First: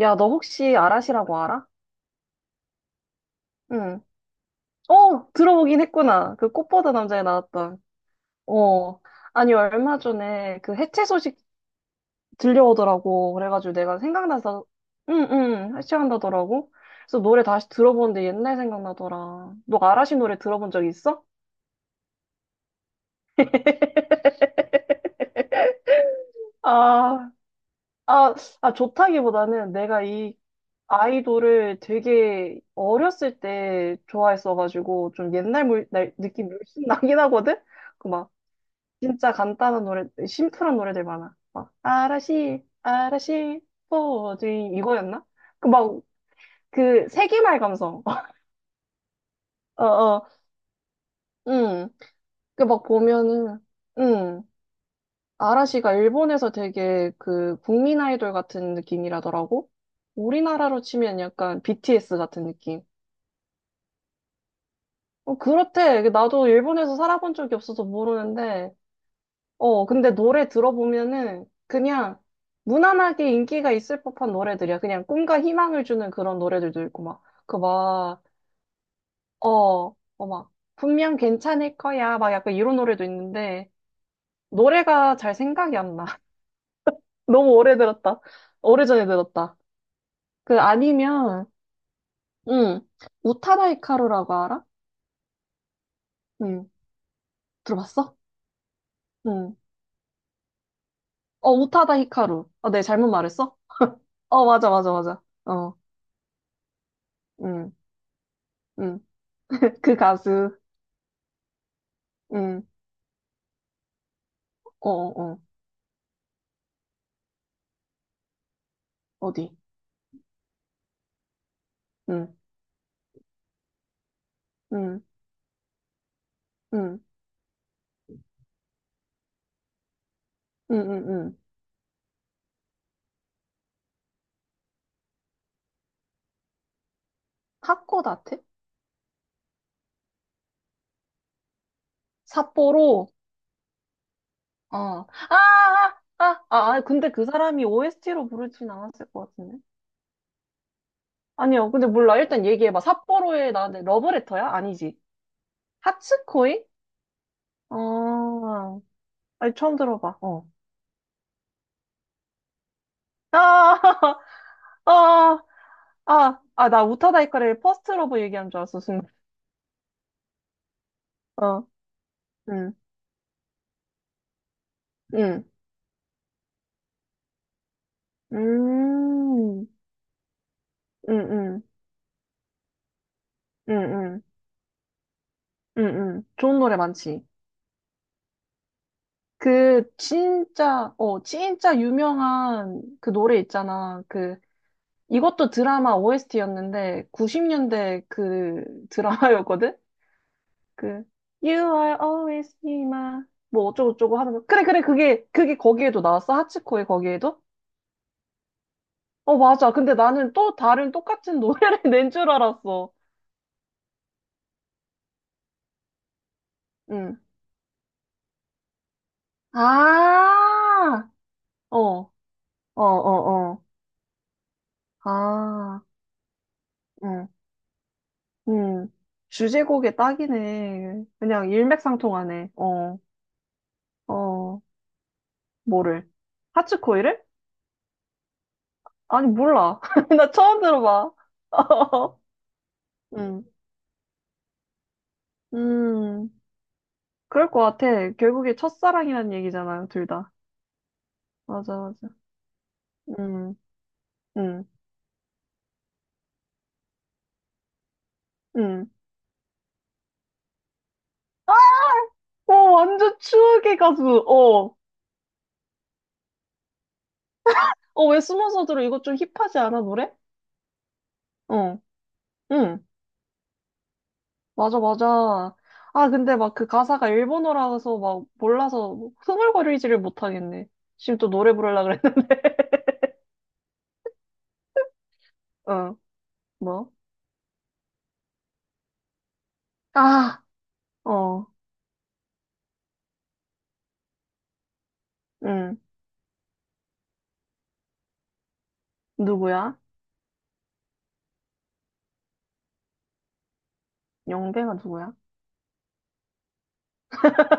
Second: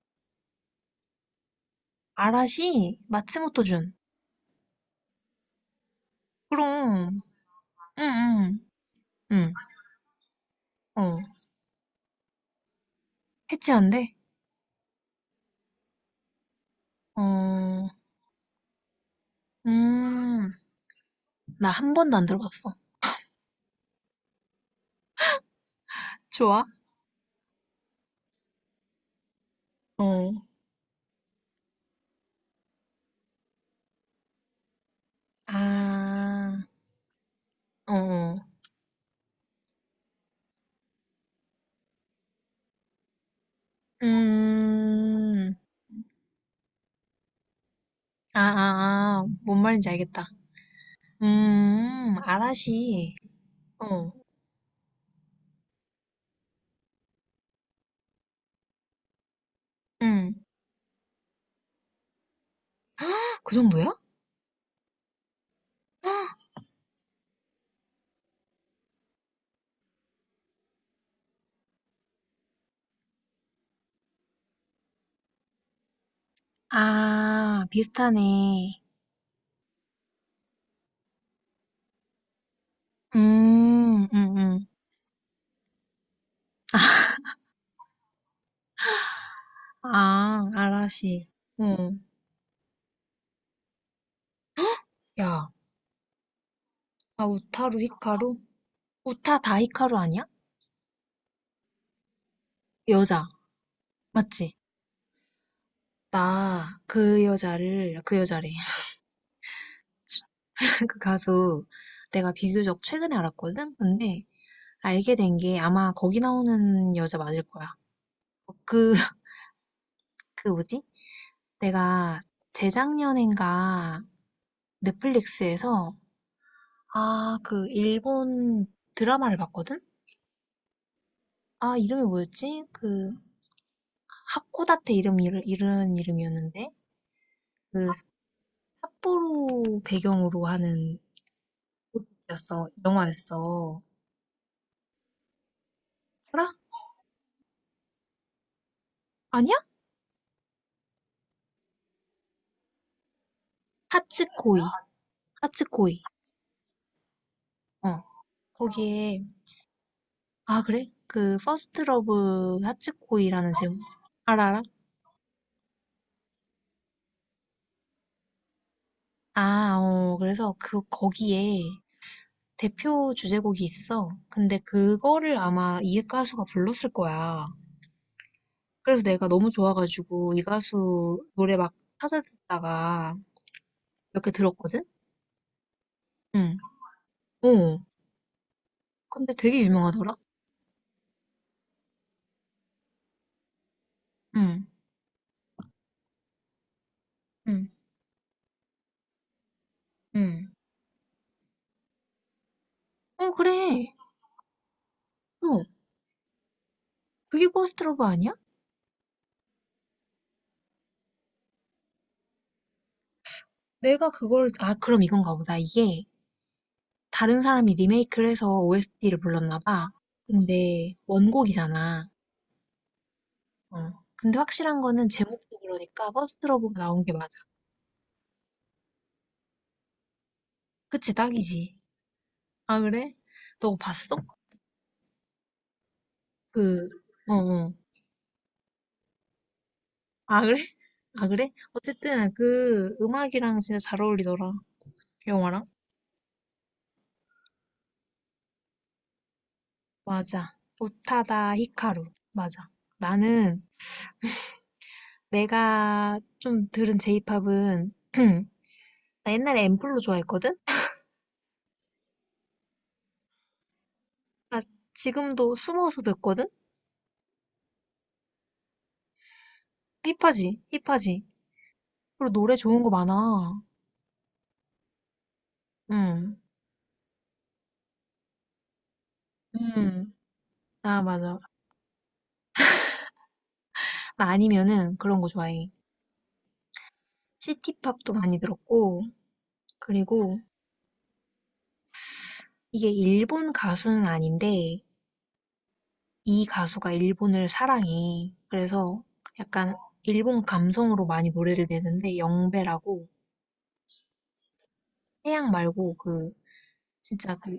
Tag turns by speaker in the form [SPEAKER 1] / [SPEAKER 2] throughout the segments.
[SPEAKER 1] 야, 너 혹시 아라시라고 알아?
[SPEAKER 2] 아라시 마츠모토준.
[SPEAKER 1] 응. 어, 들어보긴 했구나. 그 꽃보다
[SPEAKER 2] 그럼.
[SPEAKER 1] 남자에 나왔던.
[SPEAKER 2] 응, 응,
[SPEAKER 1] 어.
[SPEAKER 2] 응.
[SPEAKER 1] 아니, 얼마 전에 그 해체
[SPEAKER 2] 어.
[SPEAKER 1] 소식 들려오더라고. 그래가지고 내가
[SPEAKER 2] 해체한대?
[SPEAKER 1] 생각나서, 응, 응, 해체한다더라고. 그래서 노래 다시
[SPEAKER 2] 어,
[SPEAKER 1] 들어보는데 옛날 생각나더라. 너 아라시 노래
[SPEAKER 2] 음.
[SPEAKER 1] 들어본 적 있어?
[SPEAKER 2] 나 한 번도 안 들어봤어. 좋아?
[SPEAKER 1] 아, 아, 아, 좋다기보다는 내가
[SPEAKER 2] 어.
[SPEAKER 1] 이 아이돌을 되게 어렸을 때 좋아했어가지고 좀 옛날 물, 날, 느낌
[SPEAKER 2] 아,
[SPEAKER 1] 물씬 나긴 하거든?
[SPEAKER 2] 어, 어.
[SPEAKER 1] 진짜 간단한 노래, 심플한 노래들 많아. 막, 아라시, 아라시, 포지, 이거였나?
[SPEAKER 2] 음.
[SPEAKER 1] 그 막, 그 세기말 감성.
[SPEAKER 2] 아, 아, 아. 뭔
[SPEAKER 1] 어,
[SPEAKER 2] 말인지 알겠다.
[SPEAKER 1] 어, 응. 그 막
[SPEAKER 2] 아라시.
[SPEAKER 1] 보면은,
[SPEAKER 2] 어,
[SPEAKER 1] 응. 아라시가 일본에서 되게 그 국민 아이돌 같은 느낌이라더라고?
[SPEAKER 2] 응.
[SPEAKER 1] 우리나라로 치면 약간 BTS 같은 느낌.
[SPEAKER 2] 헉, 그 정도야?
[SPEAKER 1] 어, 그렇대.
[SPEAKER 2] 헉,
[SPEAKER 1] 나도 일본에서 살아본 적이 없어서 모르는데, 어, 근데 노래 들어보면은 그냥 무난하게 인기가 있을 법한 노래들이야. 그냥 꿈과 희망을 주는 그런 노래들도 있고, 막, 그
[SPEAKER 2] 아,
[SPEAKER 1] 막,
[SPEAKER 2] 비슷하네.
[SPEAKER 1] 어, 어, 막, 분명 괜찮을 거야. 막 약간 이런 노래도 있는데,
[SPEAKER 2] 음, 음, 음.
[SPEAKER 1] 노래가 잘 생각이 안 나. 너무 오래 들었다. 오래전에 들었다.
[SPEAKER 2] 아,
[SPEAKER 1] 그
[SPEAKER 2] 아라시.
[SPEAKER 1] 아니면,
[SPEAKER 2] 응.
[SPEAKER 1] 응, 우타다 히카루라고 알아?
[SPEAKER 2] 야,
[SPEAKER 1] 응,
[SPEAKER 2] 아, 우타루
[SPEAKER 1] 들어봤어?
[SPEAKER 2] 히카루? 우타
[SPEAKER 1] 응.
[SPEAKER 2] 다 히카루 아니야?
[SPEAKER 1] 어, 우타다 히카루. 어, 네, 잘못
[SPEAKER 2] 여자.
[SPEAKER 1] 말했어? 어,
[SPEAKER 2] 맞지?
[SPEAKER 1] 맞아, 맞아, 맞아. 어,
[SPEAKER 2] 나 그
[SPEAKER 1] 응,
[SPEAKER 2] 여자를, 그 여자래.
[SPEAKER 1] 응. 그 가수.
[SPEAKER 2] 그 가수 내가
[SPEAKER 1] 응.
[SPEAKER 2] 비교적 최근에 알았거든? 근데
[SPEAKER 1] 어, 어,
[SPEAKER 2] 알게 된
[SPEAKER 1] 어.
[SPEAKER 2] 게 아마 거기 나오는 여자 맞을 거야. 어, 그,
[SPEAKER 1] 어디?
[SPEAKER 2] 그 뭐지? 내가
[SPEAKER 1] 응,
[SPEAKER 2] 재작년인가
[SPEAKER 1] 응,
[SPEAKER 2] 넷플릭스에서
[SPEAKER 1] 응,
[SPEAKER 2] 아, 그 일본 드라마를 봤거든?
[SPEAKER 1] 응, 응, 응.
[SPEAKER 2] 아, 이름이 뭐였지? 그 하코다테 이름, 이런 이름이었는데? 그
[SPEAKER 1] 하코다테?
[SPEAKER 2] 삿포로 배경으로 하는 였어.
[SPEAKER 1] 삿포로?
[SPEAKER 2] 영화였어.
[SPEAKER 1] 어. 아, 아, 아,
[SPEAKER 2] 알아?
[SPEAKER 1] 아, 아, 근데 그 사람이 OST로 부르진 않았을 것
[SPEAKER 2] 아니야?
[SPEAKER 1] 같은데. 아니요, 근데 몰라. 일단 얘기해봐. 삿포로의 나한테 러브레터야?
[SPEAKER 2] 하츠코이.
[SPEAKER 1] 아니지.
[SPEAKER 2] 하츠코이.
[SPEAKER 1] 하츠코이?
[SPEAKER 2] 어. 어.
[SPEAKER 1] 어,
[SPEAKER 2] 거기에
[SPEAKER 1] 아니, 처음 들어봐. 어.
[SPEAKER 2] 아 그래? 그 퍼스트 러브
[SPEAKER 1] 아,
[SPEAKER 2] 하츠코이라는 제목 알아?
[SPEAKER 1] 아, 아, 아, 나 우타다이카를 퍼스트 러브 얘기한 줄 알았어, 순간.
[SPEAKER 2] 아, 어. 그래서 그 거기에
[SPEAKER 1] 어, 응,
[SPEAKER 2] 대표 주제곡이 있어. 근데 그거를
[SPEAKER 1] 응,
[SPEAKER 2] 아마 이 가수가 불렀을 거야.
[SPEAKER 1] 음,
[SPEAKER 2] 그래서 내가 너무
[SPEAKER 1] 음,
[SPEAKER 2] 좋아가지고 이 가수 노래
[SPEAKER 1] 음,
[SPEAKER 2] 막 찾아 듣다가 몇
[SPEAKER 1] 음.
[SPEAKER 2] 개 들었거든?
[SPEAKER 1] 응, 응.
[SPEAKER 2] 응.
[SPEAKER 1] 좋은 노래 많지.
[SPEAKER 2] 어. 근데 되게
[SPEAKER 1] 그,
[SPEAKER 2] 유명하더라?
[SPEAKER 1] 진짜, 어, 진짜 유명한 그 노래 있잖아. 그,
[SPEAKER 2] 응.
[SPEAKER 1] 이것도 드라마 OST였는데,
[SPEAKER 2] 응.
[SPEAKER 1] 90년대 그 드라마였거든?
[SPEAKER 2] 응.
[SPEAKER 1] 그, You are always be my,
[SPEAKER 2] 어,
[SPEAKER 1] 뭐
[SPEAKER 2] 그래.
[SPEAKER 1] 어쩌고저쩌고 하는 거. 그래, 그래, 그게, 그게
[SPEAKER 2] 어.
[SPEAKER 1] 거기에도 나왔어? 하치코의 거기에도?
[SPEAKER 2] 그게 버스트 러브 아니야?
[SPEAKER 1] 어, 맞아. 근데 나는 또 다른 똑같은 노래를 낸 줄 알았어.
[SPEAKER 2] 내가 그걸, 아, 그럼 이건가 보다. 이게
[SPEAKER 1] 응.
[SPEAKER 2] 다른 사람이 리메이크를 해서 OST를 불렀나 봐. 근데
[SPEAKER 1] 아, 어, 어,
[SPEAKER 2] 원곡이잖아.
[SPEAKER 1] 어, 어.
[SPEAKER 2] 어. 근데 확실한 거는 제목도
[SPEAKER 1] 아,
[SPEAKER 2] 그러니까 버스트 러브가 나온 게
[SPEAKER 1] 응.
[SPEAKER 2] 맞아.
[SPEAKER 1] 음, 주제곡에 딱이네.
[SPEAKER 2] 그치,
[SPEAKER 1] 그냥
[SPEAKER 2] 딱이지.
[SPEAKER 1] 일맥상통하네.
[SPEAKER 2] 아,
[SPEAKER 1] 어,
[SPEAKER 2] 그래? 너 봤어?
[SPEAKER 1] 어, 뭐를?
[SPEAKER 2] 그,
[SPEAKER 1] 하츠코이를?
[SPEAKER 2] 어, 어.
[SPEAKER 1] 아니, 몰라. 나
[SPEAKER 2] 아, 그래?
[SPEAKER 1] 처음 들어봐.
[SPEAKER 2] 아, 그래? 어쨌든 그
[SPEAKER 1] 음,
[SPEAKER 2] 음악이랑 진짜 잘 어울리더라. 영화랑.
[SPEAKER 1] 음, 그럴 것 같아. 결국에 첫사랑이란 얘기잖아요, 둘 다.
[SPEAKER 2] 맞아. 오타다
[SPEAKER 1] 맞아,
[SPEAKER 2] 히카루.
[SPEAKER 1] 맞아.
[SPEAKER 2] 맞아.
[SPEAKER 1] 음,
[SPEAKER 2] 나는
[SPEAKER 1] 음,
[SPEAKER 2] 내가 좀 들은 제이팝은
[SPEAKER 1] 음.
[SPEAKER 2] 나 옛날에 앰플로 좋아했거든?
[SPEAKER 1] 어, 완전 추억의 가수.
[SPEAKER 2] 나
[SPEAKER 1] 어,
[SPEAKER 2] 지금도 숨어서 듣거든?
[SPEAKER 1] 어, 왜 숨어서 들어? 이거 좀 힙하지 않아, 노래?
[SPEAKER 2] 힙하지? 힙하지?
[SPEAKER 1] 어,
[SPEAKER 2] 그리고 노래 좋은
[SPEAKER 1] 응.
[SPEAKER 2] 거 많아.
[SPEAKER 1] 맞아, 맞아. 아,
[SPEAKER 2] 응.
[SPEAKER 1] 근데 막 그 가사가 일본어라서 막 몰라서 뭐 흥얼거리지를
[SPEAKER 2] 응.
[SPEAKER 1] 못하겠네.
[SPEAKER 2] 아,
[SPEAKER 1] 지금 또
[SPEAKER 2] 맞아.
[SPEAKER 1] 노래 부르려고 그랬는데.
[SPEAKER 2] 나 아니면은 그런 거 좋아해.
[SPEAKER 1] 어, 뭐?
[SPEAKER 2] 시티팝도 많이 들었고, 그리고
[SPEAKER 1] 아, 어,
[SPEAKER 2] 이게 일본 가수는 아닌데,
[SPEAKER 1] 응.
[SPEAKER 2] 이 가수가 일본을 사랑해. 그래서 약간
[SPEAKER 1] 누구야?
[SPEAKER 2] 일본 감성으로 많이 노래를 내는데, 영배라고,
[SPEAKER 1] 영배가 누구야?
[SPEAKER 2] 태양 말고 그, 진짜 그,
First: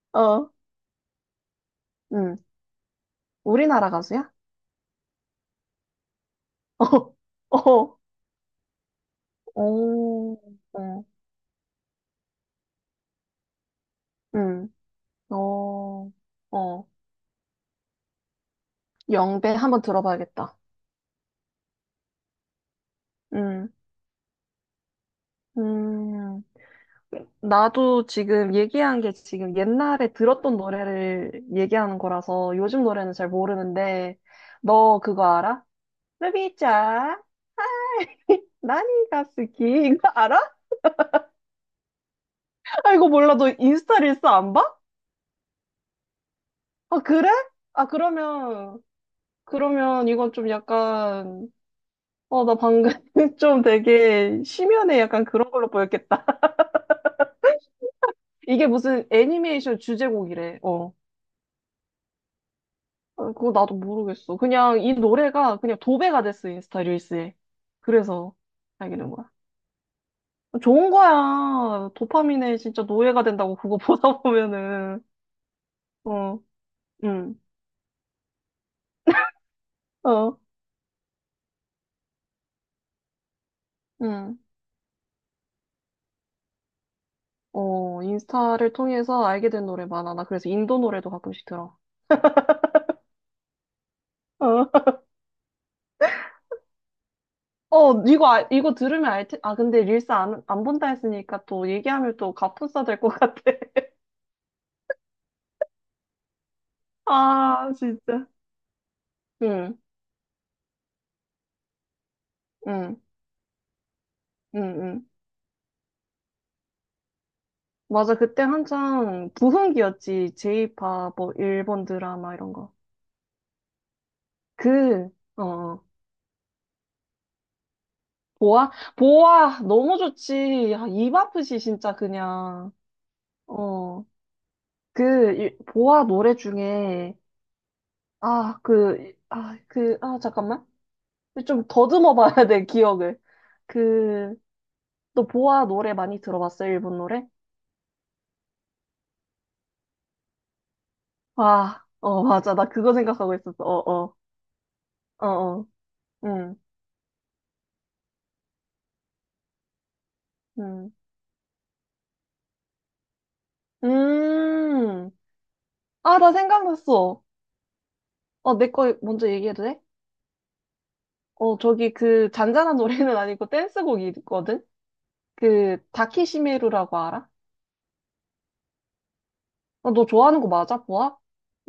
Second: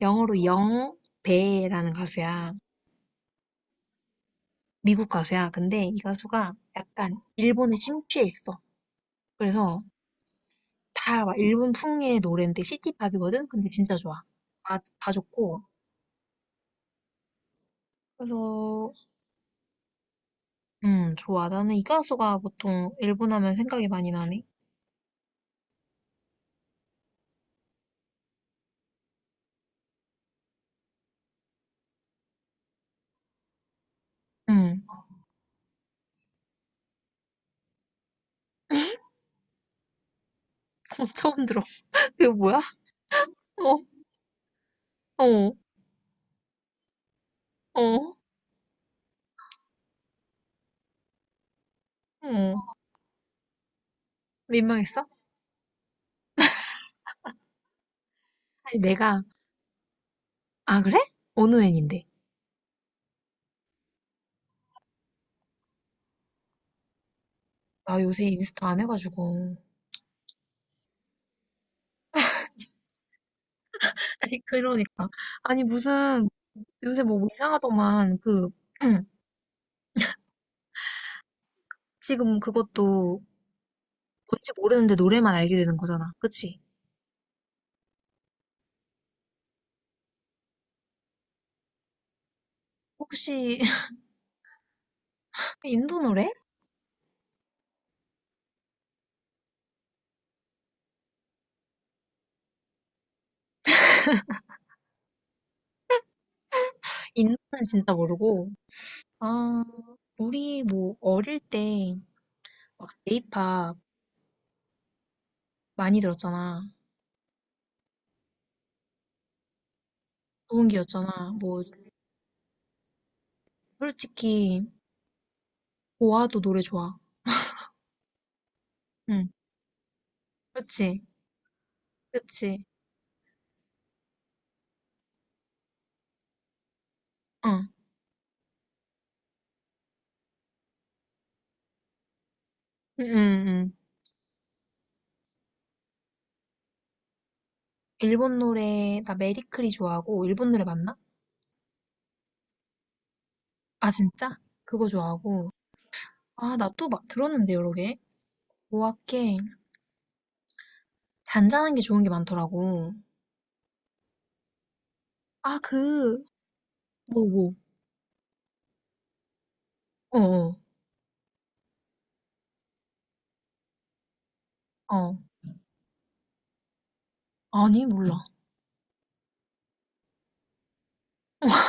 [SPEAKER 2] 영어로
[SPEAKER 1] 어,
[SPEAKER 2] 영배라는
[SPEAKER 1] 응.
[SPEAKER 2] 가수야.
[SPEAKER 1] 우리나라 가수야?
[SPEAKER 2] 미국 가수야. 근데 이 가수가 약간
[SPEAKER 1] 어,
[SPEAKER 2] 일본에
[SPEAKER 1] 어,
[SPEAKER 2] 심취해 있어. 그래서
[SPEAKER 1] 오, 어,
[SPEAKER 2] 다 막 일본풍의 노래인데 시티팝이거든? 근데 진짜 좋아.
[SPEAKER 1] 응.
[SPEAKER 2] 다 좋고.
[SPEAKER 1] 어, 어.
[SPEAKER 2] 그래서,
[SPEAKER 1] 영배 한번 들어봐야겠다.
[SPEAKER 2] 좋아. 나는 이 가수가 보통 일본 하면
[SPEAKER 1] 응,
[SPEAKER 2] 생각이 많이 나네.
[SPEAKER 1] 음, 나도 지금 얘기한 게 지금 옛날에 들었던 노래를 얘기하는 거라서 요즘 노래는 잘 모르는데,
[SPEAKER 2] 음,
[SPEAKER 1] 너 그거 알아? 루비짱, 나니가 스키. 이거 알아?
[SPEAKER 2] 처음 들어. 그거 뭐야?
[SPEAKER 1] 아, 이거 몰라. 너
[SPEAKER 2] 어,
[SPEAKER 1] 인스타 릴스 안 봐?
[SPEAKER 2] 어,
[SPEAKER 1] 아, 그래? 아,
[SPEAKER 2] 어,
[SPEAKER 1] 그러면, 그러면 이건 좀 약간, 어, 나
[SPEAKER 2] 어.
[SPEAKER 1] 방금 좀 되게 심연에
[SPEAKER 2] 민망했어?
[SPEAKER 1] 약간 그런 걸로 보였겠다. 이게
[SPEAKER 2] 아니,
[SPEAKER 1] 무슨
[SPEAKER 2] 내가,
[SPEAKER 1] 애니메이션 주제곡이래.
[SPEAKER 2] 아,
[SPEAKER 1] 어.
[SPEAKER 2] 그래? 어느 애인데?
[SPEAKER 1] 어, 그거 나도 모르겠어. 그냥 이 노래가 그냥 도배가 됐어, 인스타 릴스에.
[SPEAKER 2] 나 요새
[SPEAKER 1] 그래서
[SPEAKER 2] 인스타 안
[SPEAKER 1] 알게 된 거야.
[SPEAKER 2] 해가지고.
[SPEAKER 1] 좋은 거야. 도파민에 진짜 노예가 된다고 그거 보다
[SPEAKER 2] 아니,
[SPEAKER 1] 보면은.
[SPEAKER 2] 그러니까. 아니, 무슨,
[SPEAKER 1] 어,
[SPEAKER 2] 요새 뭐
[SPEAKER 1] 응,
[SPEAKER 2] 이상하더만, 그,
[SPEAKER 1] 어,
[SPEAKER 2] 지금 그것도
[SPEAKER 1] 응.
[SPEAKER 2] 뭔지 모르는데 노래만 알게 되는 거잖아. 그치?
[SPEAKER 1] 어, 인스타를 통해서 알게 된 노래 많아. 나 그래서 인도 노래도 가끔씩 들어.
[SPEAKER 2] 혹시
[SPEAKER 1] 어,
[SPEAKER 2] 인도 노래?
[SPEAKER 1] 어, 이거, 이거 들으면 알 테, 아, 근데 릴스 안 본다 했으니까 또 얘기하면 또 갑분싸 될 것 같아.
[SPEAKER 2] 인도는
[SPEAKER 1] 아,
[SPEAKER 2] 진짜
[SPEAKER 1] 진짜.
[SPEAKER 2] 모르고. 아,
[SPEAKER 1] 응,
[SPEAKER 2] 우리 뭐 어릴 때 막
[SPEAKER 1] 응,
[SPEAKER 2] J-pop
[SPEAKER 1] 응, 응.
[SPEAKER 2] 많이 들었잖아.
[SPEAKER 1] 맞아. 그때 한창 부흥기였지. 제이팝,
[SPEAKER 2] 노은기였잖아.
[SPEAKER 1] 뭐,
[SPEAKER 2] 뭐
[SPEAKER 1] 일본 드라마 이런 거.
[SPEAKER 2] 솔직히
[SPEAKER 1] 그, 어, 어.
[SPEAKER 2] 보아도 노래 좋아.
[SPEAKER 1] 보아?
[SPEAKER 2] 응.
[SPEAKER 1] 보아! 너무 좋지. 야,
[SPEAKER 2] 그치?
[SPEAKER 1] 입 아프지, 진짜,
[SPEAKER 2] 그치?
[SPEAKER 1] 그냥. 어, 그, 보아 노래 중에,
[SPEAKER 2] 응.
[SPEAKER 1] 아, 그, 아, 그, 아, 잠깐만. 좀 더듬어 봐야 돼,
[SPEAKER 2] 응,
[SPEAKER 1] 기억을.
[SPEAKER 2] 응, 응.
[SPEAKER 1] 그, 또 보아 노래 많이 들어봤어, 일본 노래?
[SPEAKER 2] 일본 노래 나 메리크리 좋아하고 일본 노래 맞나?
[SPEAKER 1] 아, 어, 맞아. 나 그거 생각하고 있었어.
[SPEAKER 2] 아
[SPEAKER 1] 어, 어,
[SPEAKER 2] 진짜? 그거
[SPEAKER 1] 어,
[SPEAKER 2] 좋아하고.
[SPEAKER 1] 어,
[SPEAKER 2] 아,
[SPEAKER 1] 응,
[SPEAKER 2] 나 또 막 들었는데 여러 개. 보아께
[SPEAKER 1] 응.
[SPEAKER 2] 잔잔한 게 좋은 게 많더라고.
[SPEAKER 1] 음.
[SPEAKER 2] 아,
[SPEAKER 1] 아,
[SPEAKER 2] 그,
[SPEAKER 1] 나 생각났어.
[SPEAKER 2] 뭐, 뭐.
[SPEAKER 1] 어, 내 거 먼저 얘기해도 돼?
[SPEAKER 2] 어, 어.
[SPEAKER 1] 어, 저기 그 잔잔한 노래는 아니고 댄스곡이거든?
[SPEAKER 2] 어,
[SPEAKER 1] 그 다키시메루라고 알아?
[SPEAKER 2] 아니, 몰라.
[SPEAKER 1] 어, 너 좋아하는 거 맞아, 보아?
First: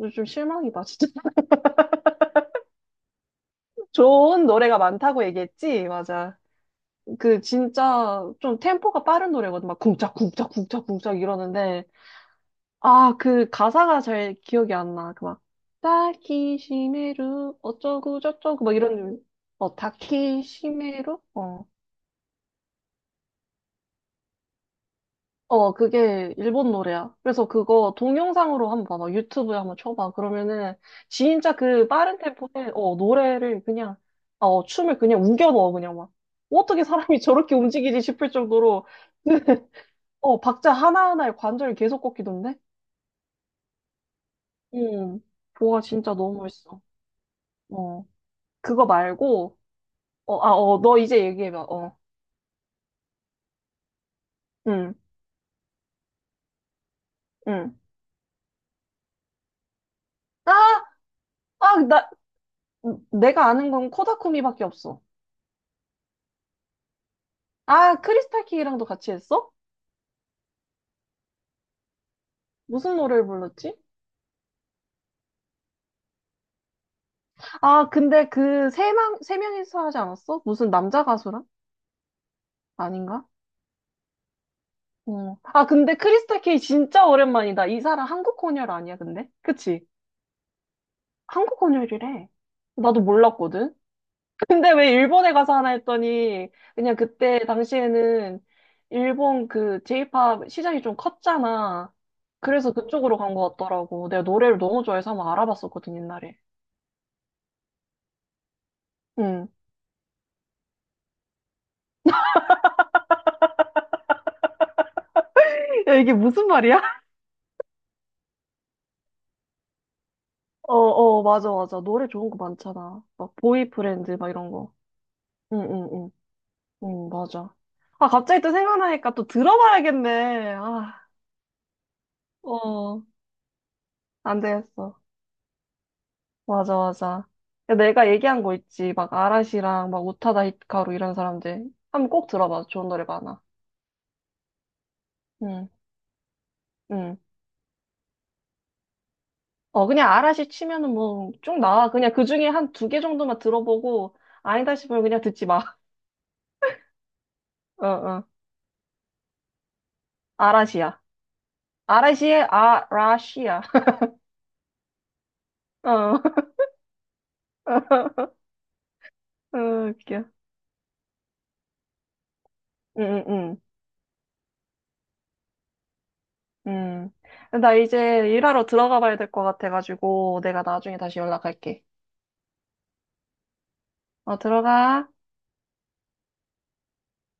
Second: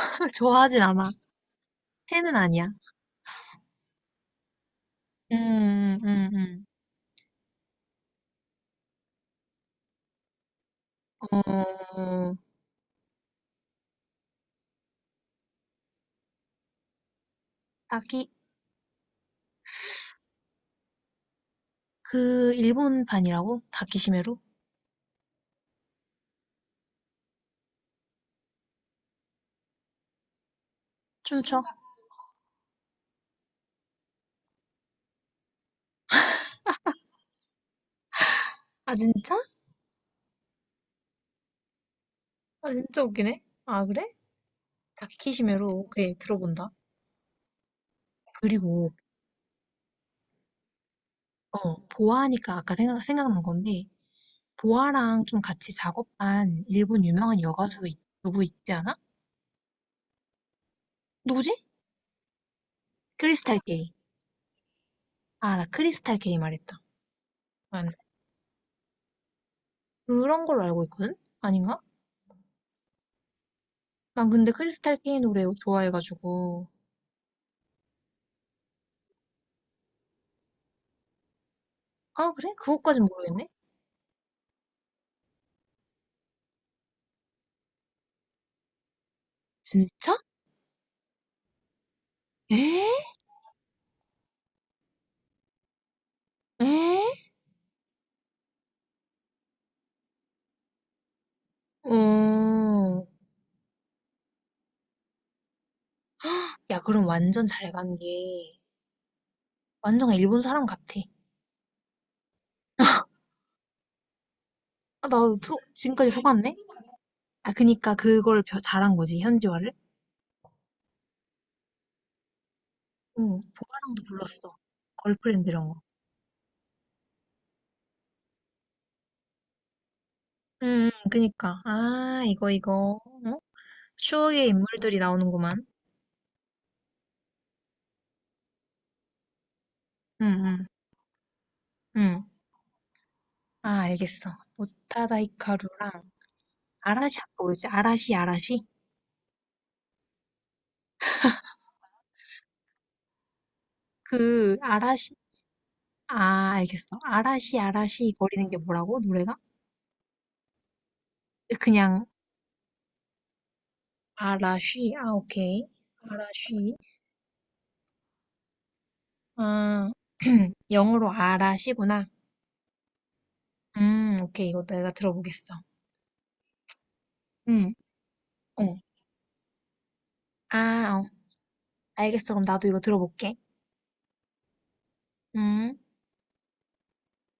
[SPEAKER 1] 요즘
[SPEAKER 2] 좋아하진
[SPEAKER 1] 실망이다, 진짜.
[SPEAKER 2] 않아. 팬은 아니야.
[SPEAKER 1] 좋은 노래가 많다고
[SPEAKER 2] 음,
[SPEAKER 1] 얘기했지?
[SPEAKER 2] 음,
[SPEAKER 1] 맞아.
[SPEAKER 2] 음.
[SPEAKER 1] 그 진짜 좀 템포가 빠른 노래거든. 막 쿵짝, 쿵짝, 쿵짝, 쿵짝 이러는데.
[SPEAKER 2] 어,
[SPEAKER 1] 아, 그 가사가 잘 기억이 안 나. 그 막, 다키시메루,
[SPEAKER 2] 다키,
[SPEAKER 1] 어쩌고 저쩌고, 막 이런, 어, 다키시메루? 어.
[SPEAKER 2] 그, 일본판이라고? 다키시메로?
[SPEAKER 1] 어, 그게 일본 노래야. 그래서 그거 동영상으로 한번 봐봐. 유튜브에 한번 쳐봐. 그러면은 진짜
[SPEAKER 2] 춤춰?
[SPEAKER 1] 그 빠른 템포에 어, 노래를 그냥 어, 춤을 그냥 우겨 넣어 그냥 막. 어떻게 사람이 저렇게 움직이지 싶을 정도로
[SPEAKER 2] 아, 진짜?
[SPEAKER 1] 어, 박자 하나하나에 관절이 계속 꺾이던데?
[SPEAKER 2] 아, 진짜 웃기네. 아, 그래?
[SPEAKER 1] 음.
[SPEAKER 2] 다키시메로.
[SPEAKER 1] 보아
[SPEAKER 2] 오케이,
[SPEAKER 1] 진짜 너무
[SPEAKER 2] 들어본다.
[SPEAKER 1] 멋있어. 어. 그거
[SPEAKER 2] 그리고,
[SPEAKER 1] 말고 어, 아, 어, 너 이제 얘기해 봐.
[SPEAKER 2] 어,
[SPEAKER 1] 어.
[SPEAKER 2] 보아하니까 아까 생각난 건데,
[SPEAKER 1] 응
[SPEAKER 2] 보아랑 좀 같이 작업한 일본 유명한
[SPEAKER 1] 응
[SPEAKER 2] 여가수 누구 있지 않아?
[SPEAKER 1] 아,
[SPEAKER 2] 누구지?
[SPEAKER 1] 아, 나 내가
[SPEAKER 2] 크리스탈
[SPEAKER 1] 아는
[SPEAKER 2] 게이.
[SPEAKER 1] 건 코다쿠미밖에 없어.
[SPEAKER 2] 아, 나 크리스탈 게이 말했다.
[SPEAKER 1] 아, 크리스탈 킹이랑도 같이 했어?
[SPEAKER 2] 그런 걸로 알고 있거든? 아닌가?
[SPEAKER 1] 무슨 노래를 불렀지?
[SPEAKER 2] 난 근데 크리스탈 케이 노래 좋아해가지고.
[SPEAKER 1] 아, 근데 세 명이서 하지 않았어? 무슨 남자 가수랑?
[SPEAKER 2] 아, 그래? 그것까진
[SPEAKER 1] 아닌가?
[SPEAKER 2] 모르겠네?
[SPEAKER 1] 어. 아, 근데 크리스타 케이 진짜 오랜만이다. 이 사람 한국 혼혈 아니야, 근데? 그치?
[SPEAKER 2] 진짜?
[SPEAKER 1] 한국 혼혈이래.
[SPEAKER 2] 에?
[SPEAKER 1] 나도 몰랐거든? 근데 왜 일본에 가서 하나 했더니, 그냥
[SPEAKER 2] 에?
[SPEAKER 1] 그때 당시에는 일본 그 J-pop 시장이 좀 컸잖아. 그래서
[SPEAKER 2] 어,
[SPEAKER 1] 그쪽으로 간 것 같더라고. 내가 노래를 너무 좋아해서 한번 알아봤었거든, 옛날에.
[SPEAKER 2] 야, 그럼 완전 잘 간 게,
[SPEAKER 1] 응.
[SPEAKER 2] 완전 일본 사람 같아. 아, 나
[SPEAKER 1] 야,
[SPEAKER 2] 지금까지
[SPEAKER 1] 이게 무슨
[SPEAKER 2] 속았네?
[SPEAKER 1] 말이야?
[SPEAKER 2] 아, 그니까 그걸 잘한 거지, 현지화를?
[SPEAKER 1] 어, 어, 맞아, 맞아, 노래 좋은 거 많잖아.
[SPEAKER 2] 응,
[SPEAKER 1] 막,
[SPEAKER 2] 보아랑도
[SPEAKER 1] 보이프렌드, 막 이런
[SPEAKER 2] 불렀어.
[SPEAKER 1] 거.
[SPEAKER 2] 걸프렌드
[SPEAKER 1] 응,
[SPEAKER 2] 이런 거.
[SPEAKER 1] 응, 응. 응, 맞아. 아, 갑자기 또 생각나니까 또 들어봐야겠네.
[SPEAKER 2] 응, 응,
[SPEAKER 1] 아,
[SPEAKER 2] 그니까. 아, 이거.
[SPEAKER 1] 어,
[SPEAKER 2] 어?
[SPEAKER 1] 안
[SPEAKER 2] 추억의 인물들이
[SPEAKER 1] 되겠어.
[SPEAKER 2] 나오는구만.
[SPEAKER 1] 맞아, 맞아. 야, 내가 얘기한 거 있지. 막, 아라시랑, 막,
[SPEAKER 2] 응,
[SPEAKER 1] 우타다
[SPEAKER 2] 응,
[SPEAKER 1] 히카루 이런 사람들. 한번
[SPEAKER 2] 응.
[SPEAKER 1] 꼭 들어봐. 좋은 노래 많아.
[SPEAKER 2] 아, 알겠어. 오타다
[SPEAKER 1] 응,
[SPEAKER 2] 히카루랑,
[SPEAKER 1] 응.
[SPEAKER 2] 아라시 아까 뭐였지? 아라시 아라시?
[SPEAKER 1] 어, 그냥 아라시 치면은 뭐, 쭉 나와. 그냥 그 중에 한 두 개 정도만 들어보고,
[SPEAKER 2] 그
[SPEAKER 1] 아니다 싶으면
[SPEAKER 2] 아라시
[SPEAKER 1] 그냥 듣지 마.
[SPEAKER 2] 아 알겠어. 아라시
[SPEAKER 1] 어,
[SPEAKER 2] 아라시
[SPEAKER 1] 어.
[SPEAKER 2] 거리는 게 뭐라고? 노래가?
[SPEAKER 1] 아라시야.
[SPEAKER 2] 그냥
[SPEAKER 1] 아라시의 아라시야.
[SPEAKER 2] 아라시 아 오케이.
[SPEAKER 1] 어.
[SPEAKER 2] 아라시
[SPEAKER 1] 어,
[SPEAKER 2] 아
[SPEAKER 1] 웃겨.
[SPEAKER 2] 영어로 아라시구나.
[SPEAKER 1] 응, 응,
[SPEAKER 2] 오케이 이거 내가 들어보겠어.
[SPEAKER 1] 응. 응.
[SPEAKER 2] 음
[SPEAKER 1] 나 이제 일하러
[SPEAKER 2] 어.
[SPEAKER 1] 들어가 봐야 될 것 같아가지고, 내가 나중에
[SPEAKER 2] 아 어.
[SPEAKER 1] 다시 연락할게.
[SPEAKER 2] 알겠어. 그럼 나도 이거 들어볼게.
[SPEAKER 1] 어, 들어가.
[SPEAKER 2] 음.